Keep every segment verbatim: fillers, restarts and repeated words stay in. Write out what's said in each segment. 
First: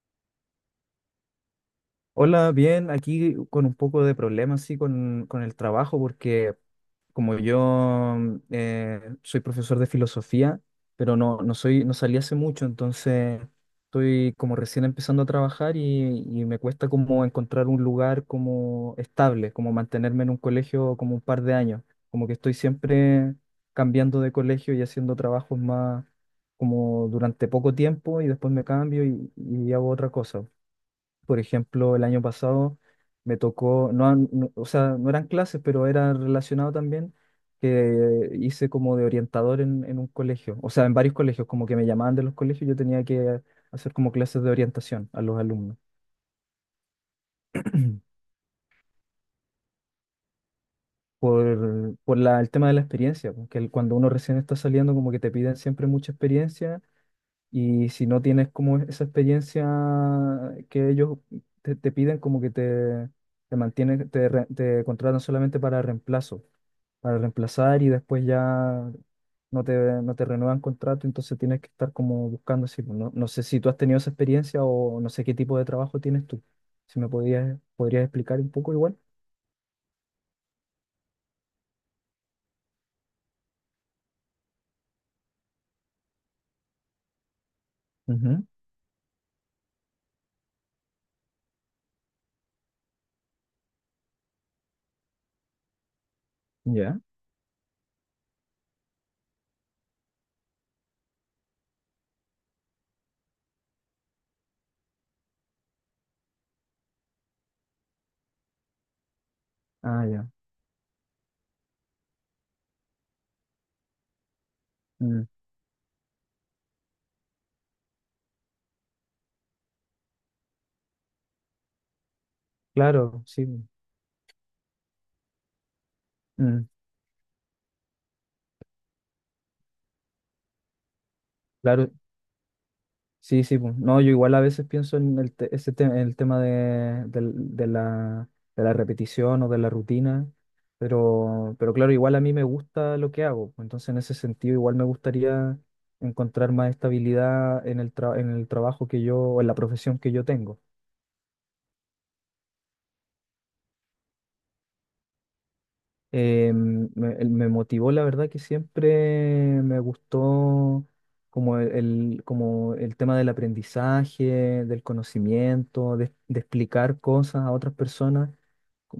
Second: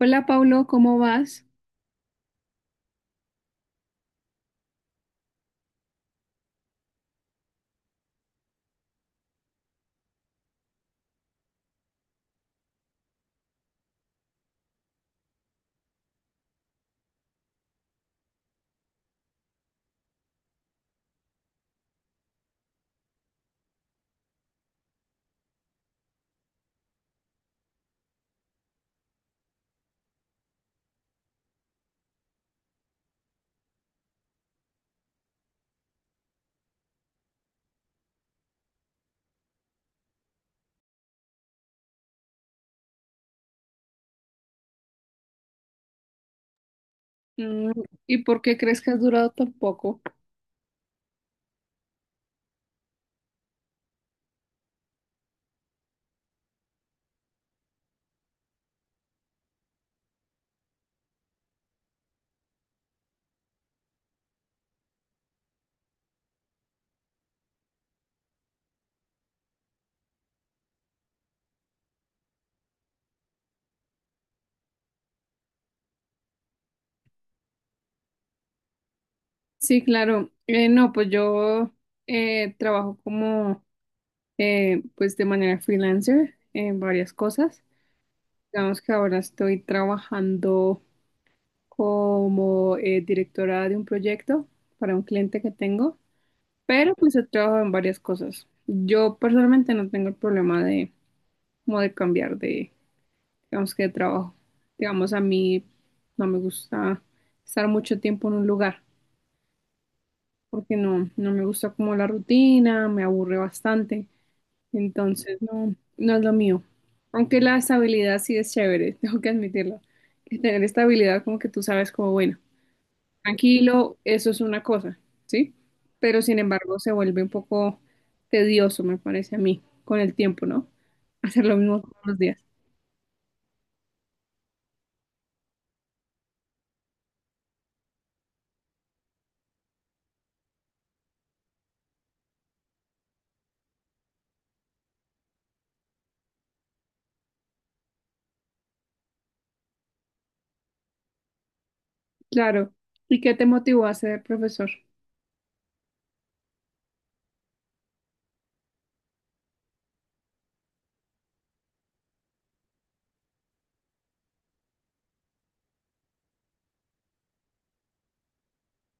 Hola, Paulo, ¿cómo vas? Hola, bien, aquí con un poco de problemas, sí, con, con el trabajo, porque como yo mm, eh, soy profesor de filosofía, pero no, no soy, no salí hace mucho. Entonces estoy como recién empezando a trabajar, y, y me cuesta como encontrar un lugar como estable, como mantenerme en un colegio como un par de años, como que estoy siempre cambiando de colegio y haciendo trabajos más como durante poco tiempo y después me cambio y, y hago otra cosa. Por ejemplo, el año pasado me tocó, no, no- o sea, no eran clases, pero era relacionado también, que hice como de orientador en, en un colegio, o sea, en varios colegios, como que me llamaban de los colegios, yo tenía que hacer como clases de orientación a los alumnos, Mm. ¿Y por qué crees que has durado tan poco? por, por la- el tema de la experiencia. Porque el- cuando uno recién está saliendo, como que te piden siempre mucha experiencia. Y si no tienes como esa experiencia que ellos te, te piden, como que te, te mantienen, te, re- te contratan solamente para reemplazo, para reemplazar, y después ya no te, no te renuevan contrato. Entonces tienes que estar como buscando así, pues. No, no sé si tú has tenido esa experiencia o no sé qué tipo de trabajo tienes tú. Si me podías, podrías explicar un poco igual. Sí, claro. Eh, no, pues yo eh, trabajo como, eh, pues de manera freelancer en varias cosas. Ujú. Digamos que ahora estoy trabajando como eh, directora de un proyecto para un cliente que tengo, pero Ya. pues he trabajado en varias cosas. Yo personalmente no tengo el problema de, como de cambiar de, digamos que de trabajo. Digamos, a mí no me gusta estar mucho tiempo en un lugar Ah, ya. porque no, no me gusta como la rutina, me aburre bastante, Mm. entonces no, no es lo mío. Aunque la estabilidad sí es chévere, tengo que admitirlo. Que tener estabilidad como que tú sabes como, bueno, Claro, sí. tranquilo, eso es una cosa, ¿sí? Pero sin Mm. embargo se vuelve un poco tedioso, me parece a mí, con el tiempo, ¿no? Hacer lo mismo Claro. todos los días. Sí, sí, pues. No, yo igual a veces pienso en el, te- ese te- en el tema de, del- de la, de la repetición o de la rutina. Pero, pero claro, igual a mí me gusta lo que hago, pues, entonces en ese sentido igual me gustaría encontrar más estabilidad en el, tra- en el trabajo que yo, o en la profesión que yo tengo. Claro. ¿Y qué te motivó a ser profesor? eh, me, el- me motivó, la verdad, que siempre me gustó como el, el- como el tema del aprendizaje, del conocimiento, de, de explicar cosas a otras personas.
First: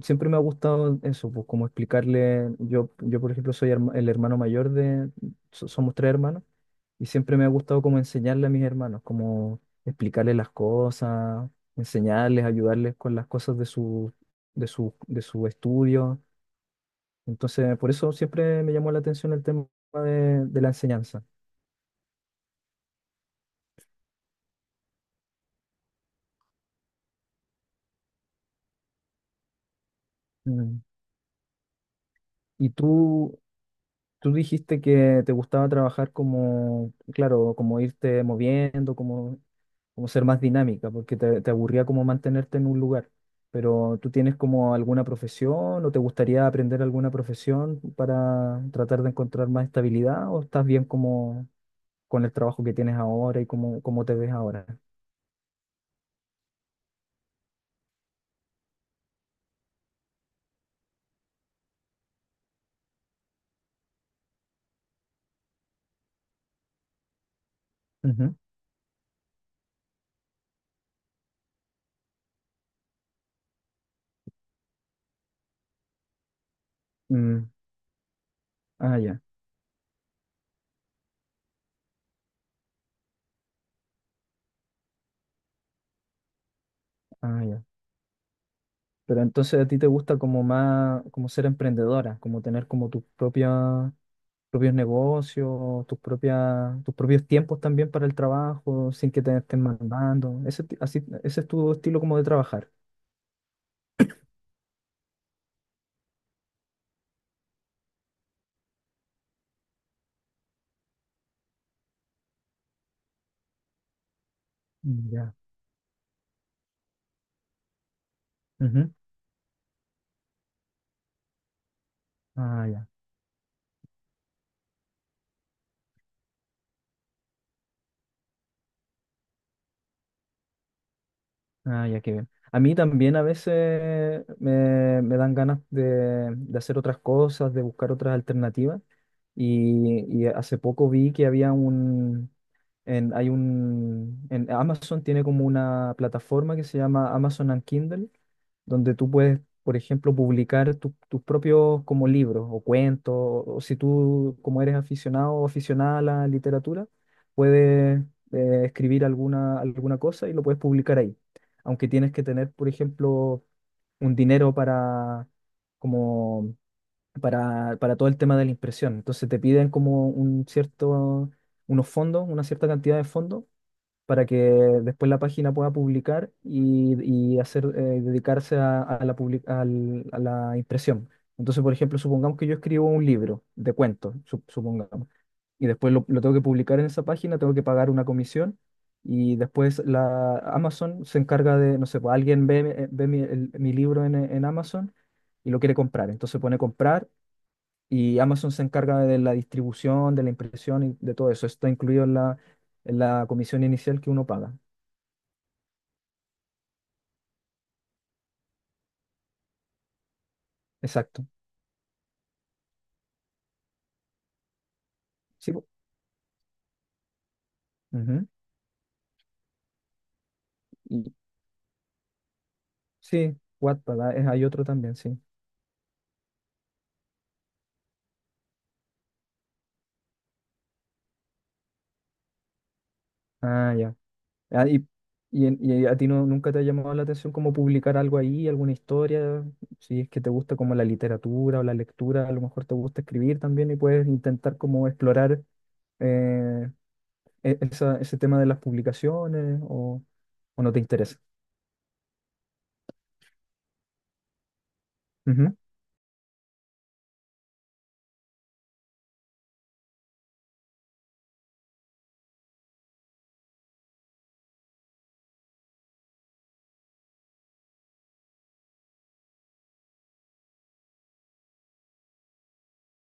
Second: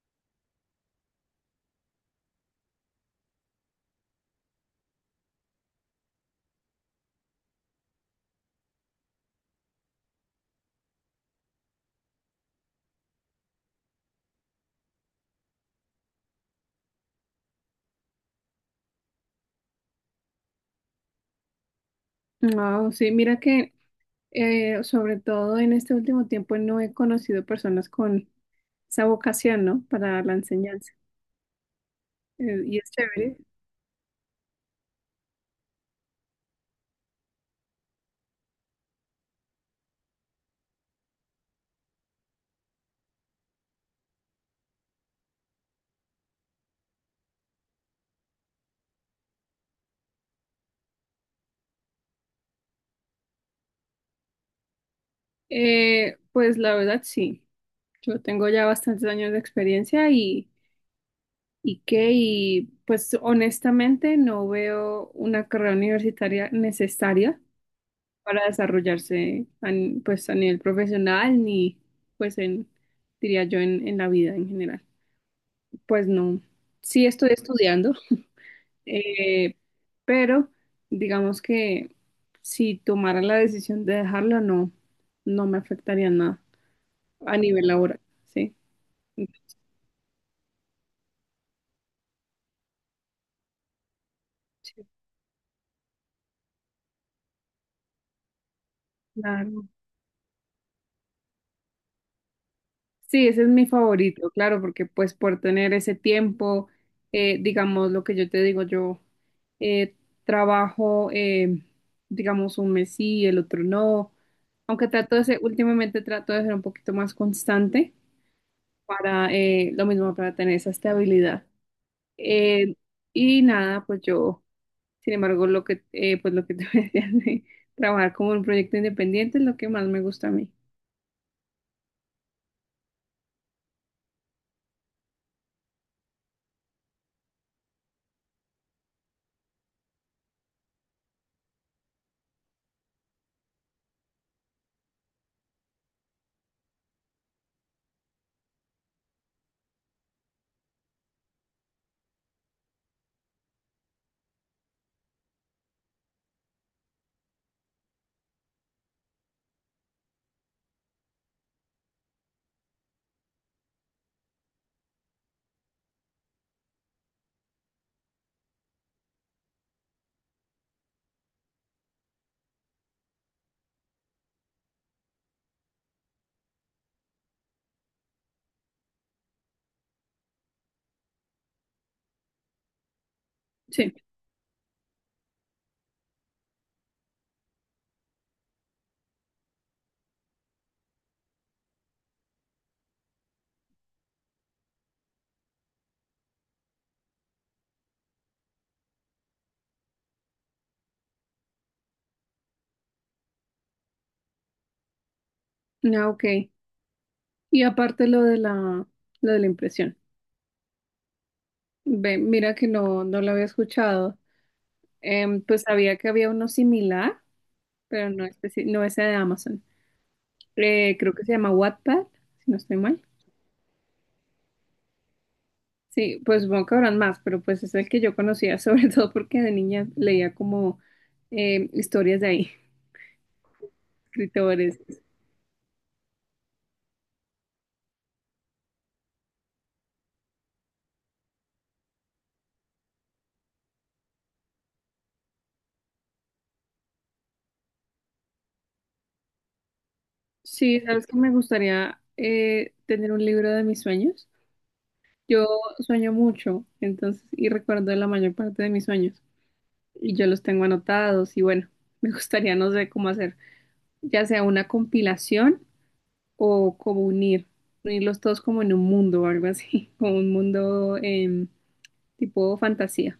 Siempre me ha gustado eso, pues como explicarle. Yo, yo por ejemplo soy herma- el hermano mayor de, so- somos tres hermanos, y siempre me ha gustado como enseñarle a mis hermanos, como explicarles las cosas, enseñarles, ayudarles con las cosas de su, de su, de su estudio. Entonces, por eso siempre me llamó la atención el tema de, de la enseñanza. No, sí, mira que eh, sobre todo en este último tiempo no he conocido personas con esa vocación, ¿no? Para la Mm. enseñanza. Eh, Y Y es chévere. tú, tú dijiste que te gustaba trabajar como, claro, como irte moviendo, como, como ser más dinámica, porque te, te aburría como mantenerte en un lugar. Pero ¿tú tienes como alguna profesión o te gustaría aprender alguna profesión para tratar de encontrar más estabilidad o estás bien como con el trabajo que tienes ahora y cómo, cómo te ves ahora? Eh, pues la verdad sí, yo tengo ya bastantes años de experiencia y, y que, y pues honestamente no veo una carrera universitaria necesaria Ujú. para desarrollarse a ni- pues a nivel profesional ni pues en, diría yo, en, en la vida en general. Pues no, sí estoy Mm. estudiando. Ah, ya. Eh, pero digamos que si tomara la decisión de dejarla, no, no me afectaría nada a Ah, ya. nivel laboral, ¿sí? Pero entonces a ti te gusta como más, como ser emprendedora, como tener como tus propias, propios Entonces, negocios, tus propias, tus propios tiempos también para el trabajo, sin que te estén claro. mandando. Ese, ti- así, ese es tu estilo como de trabajar. Sí, ese es mi favorito, claro, porque pues por tener ese tiempo, eh, digamos lo que yo te digo, yo eh, trabajo, eh, digamos, un mes sí, el otro no, aunque Mm. trato de Ya. ser, últimamente trato de ser un poquito más constante Ujú. para eh, lo mismo, para tener esa estabilidad. Ah, Eh, ya. y nada, pues yo, sin embargo, lo que, eh, pues lo que te decía de trabajar como un proyecto independiente es lo que más me gusta a mí. Ah, ya, qué bien. A mí también a veces me, me dan ganas de, de hacer otras cosas, de buscar otras alternativas. Y, y hace poco vi que había En, hay un, en Amazon tiene como una plataforma que se llama Amazon and Kindle, donde tú puedes, por ejemplo, publicar tu- tus propios como libros o cuentos. O si tú como eres aficionado o aficionada a la literatura, puedes eh, escribir alguna, alguna cosa y lo puedes publicar ahí. Aunque tienes que tener, por ejemplo, un dinero para, como, para, para todo el tema de la impresión. Entonces te piden como un cierto unos fondos, una cierta cantidad de fondos para que después la página pueda publicar y, y hacer, eh, dedicarse a, a la public- al- a la impresión. Entonces, por ejemplo, supongamos que yo escribo un libro de Sí, cuentos, su- supongamos, y después lo, lo tengo que publicar en esa página, tengo que pagar una comisión, y después la Amazon se encarga de, no sé, pues, alguien ve, eh, ve mi, el- mi libro en, en Amazon y lo quiere comprar. Entonces pone comprar y Amazon se encarga de la distribución, de la impresión y de todo eso. Está incluido en la en la comisión inicial que uno paga. ah, ok. Y aparte lo de la, lo de la impresión. Exacto. Ve, mira que no, no lo había escuchado. Em, Sí, pues po. sabía que había uno similar, pero no, Ujú. especi- no ese de Amazon. Eh, Y, Creo que se llama Wattpad, si no estoy mal. sí, Wattpad. Ah, es- hay otro también, sí. Sí, pues supongo que habrán más, pero pues es el que yo conocía, sobre todo porque de niña leía como em, historias de ahí. Ah, ya. Ah, Escritores. y, y, en- y a ti no, ¿nunca te ha llamado la atención como publicar algo ahí, alguna historia? Si es que te gusta como la literatura o la lectura, a lo mejor te gusta escribir también y puedes intentar como explorar eh, e- esa- ese tema de las publicaciones, o, o no Sí, te sabes que interesa. me gustaría eh, tener un libro de mis sueños. Yo sueño mucho, entonces, y recuerdo la mayor parte de mis sueños. Y yo los tengo anotados y bueno, me gustaría, no sé cómo hacer, ya sea una compilación o como unir, unirlos todos como en un mundo o algo así, como un mundo em, tipo fantasía.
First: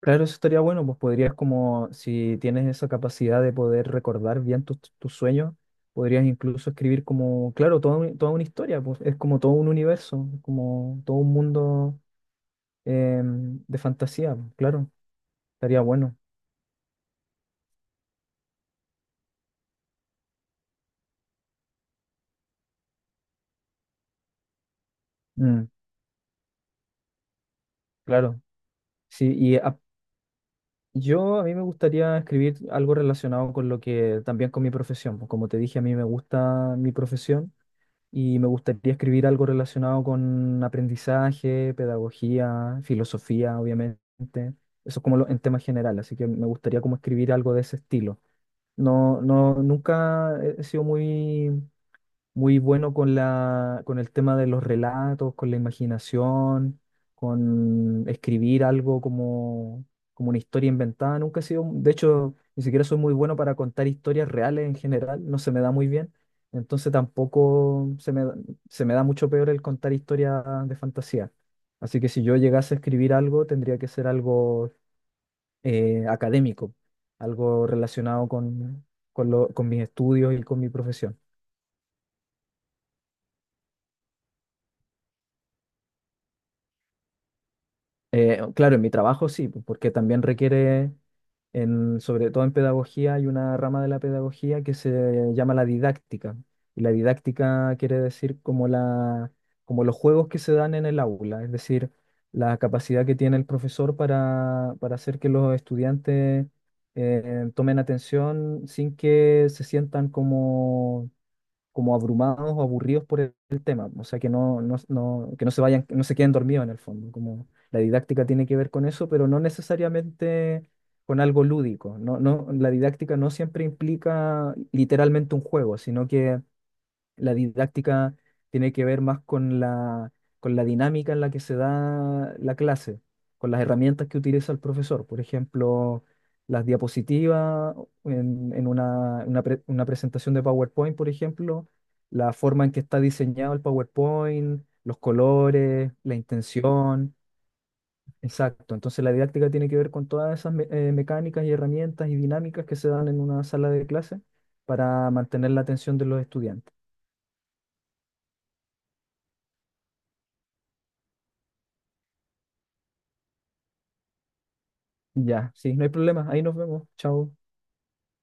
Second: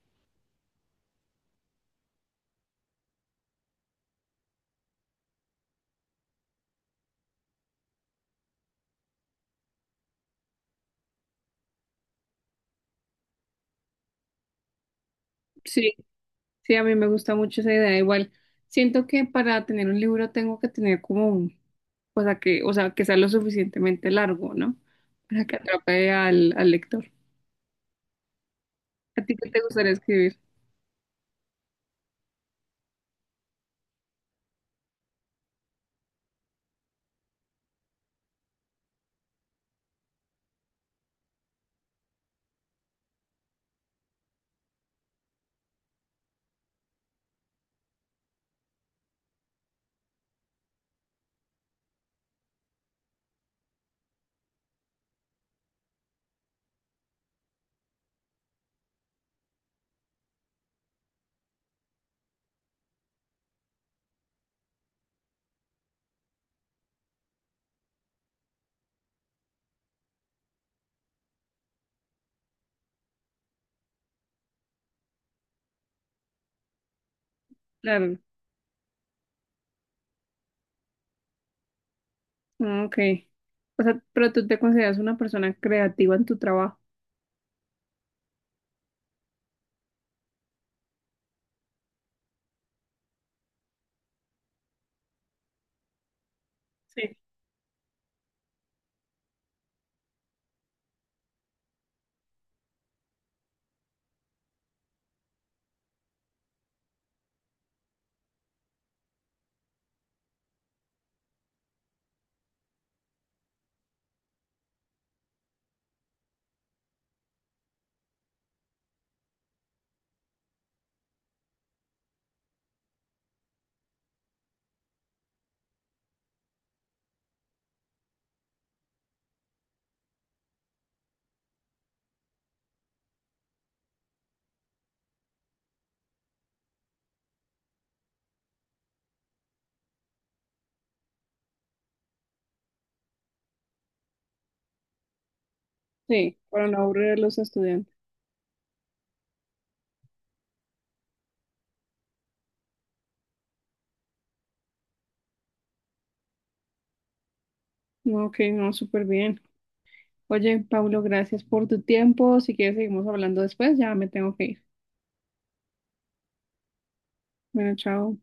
Claro, eso estaría bueno, pues podrías como, si tienes esa capacidad de poder recordar bien tus tus sueños, podrías incluso escribir como, claro, toda, un- toda una historia, pues es como todo un universo, como todo un mundo, em, de fantasía, pues, claro, estaría Sí. bueno. Sí, a mí me gusta mucho esa idea. Igual, siento que para tener un libro tengo que tener como un, o sea, que, o sea, que sea lo suficientemente largo, ¿no? Para que Mm, atrape al, al lector. claro, ¿A sí, ti qué y te a- gustaría escribir? yo a mí me gustaría escribir algo relacionado con lo que, también con mi profesión, pues como te dije, a mí me gusta mi profesión. Y me gustaría escribir algo relacionado con aprendizaje, pedagogía, filosofía, obviamente. Eso es como lo- en tema general, así que me gustaría como escribir algo de ese estilo. No, no, nunca he he sido muy muy bueno con la, con el tema de los relatos, con la imaginación, con escribir algo como, como una historia inventada. Nunca he sido, de hecho, ni siquiera soy muy bueno para contar historias reales en general, no se me da muy bien. Entonces tampoco se me, se me da mucho peor el contar historias de fantasía. Así que si yo llegase a escribir algo, tendría que ser algo eh, académico, algo Claro. relacionado con, con, lo- con mis estudios y con mi profesión. Ah, ok. O sea, pero tú te consideras una persona creativa en tu trabajo. Eh, claro, en mi trabajo sí, pues, porque también requiere, en, sobre todo en pedagogía, hay una rama de la pedagogía que se llama la didáctica. Y la Sí. didáctica quiere decir como la, como los juegos que se dan en el aula, es decir, la capacidad que tiene el profesor para, para hacer que los estudiantes eh, tomen atención sin que se sientan como como abrumados o aburridos por el, el tema, o sea, que no, no, no- que no se vayan, que no se queden dormidos en el fondo, como la didáctica tiene que ver con eso, pero no necesariamente con algo lúdico. No, no, la didáctica no siempre implica literalmente un juego, sino que la didáctica tiene que ver más con la, con la dinámica en la que se da la clase, con las herramientas que utiliza el profesor. Por ejemplo, las diapositivas en, en una, una pre- una presentación de PowerPoint, por ejemplo, la forma en que está diseñado el PowerPoint, los colores, la Sí, para no aburrir intención. a los estudiantes. Exacto. Entonces la didáctica tiene que ver con todas esas me- eh, mecánicas y herramientas y dinámicas que se dan en una sala de clase para mantener la atención de los estudiantes. No, ok, no, súper bien. Oye, Pablo, gracias por tu tiempo. Si quieres, seguimos hablando después. Ya me tengo que ir. Ya, sí, no hay problema. Ahí nos vemos. Chao. Bueno, chao.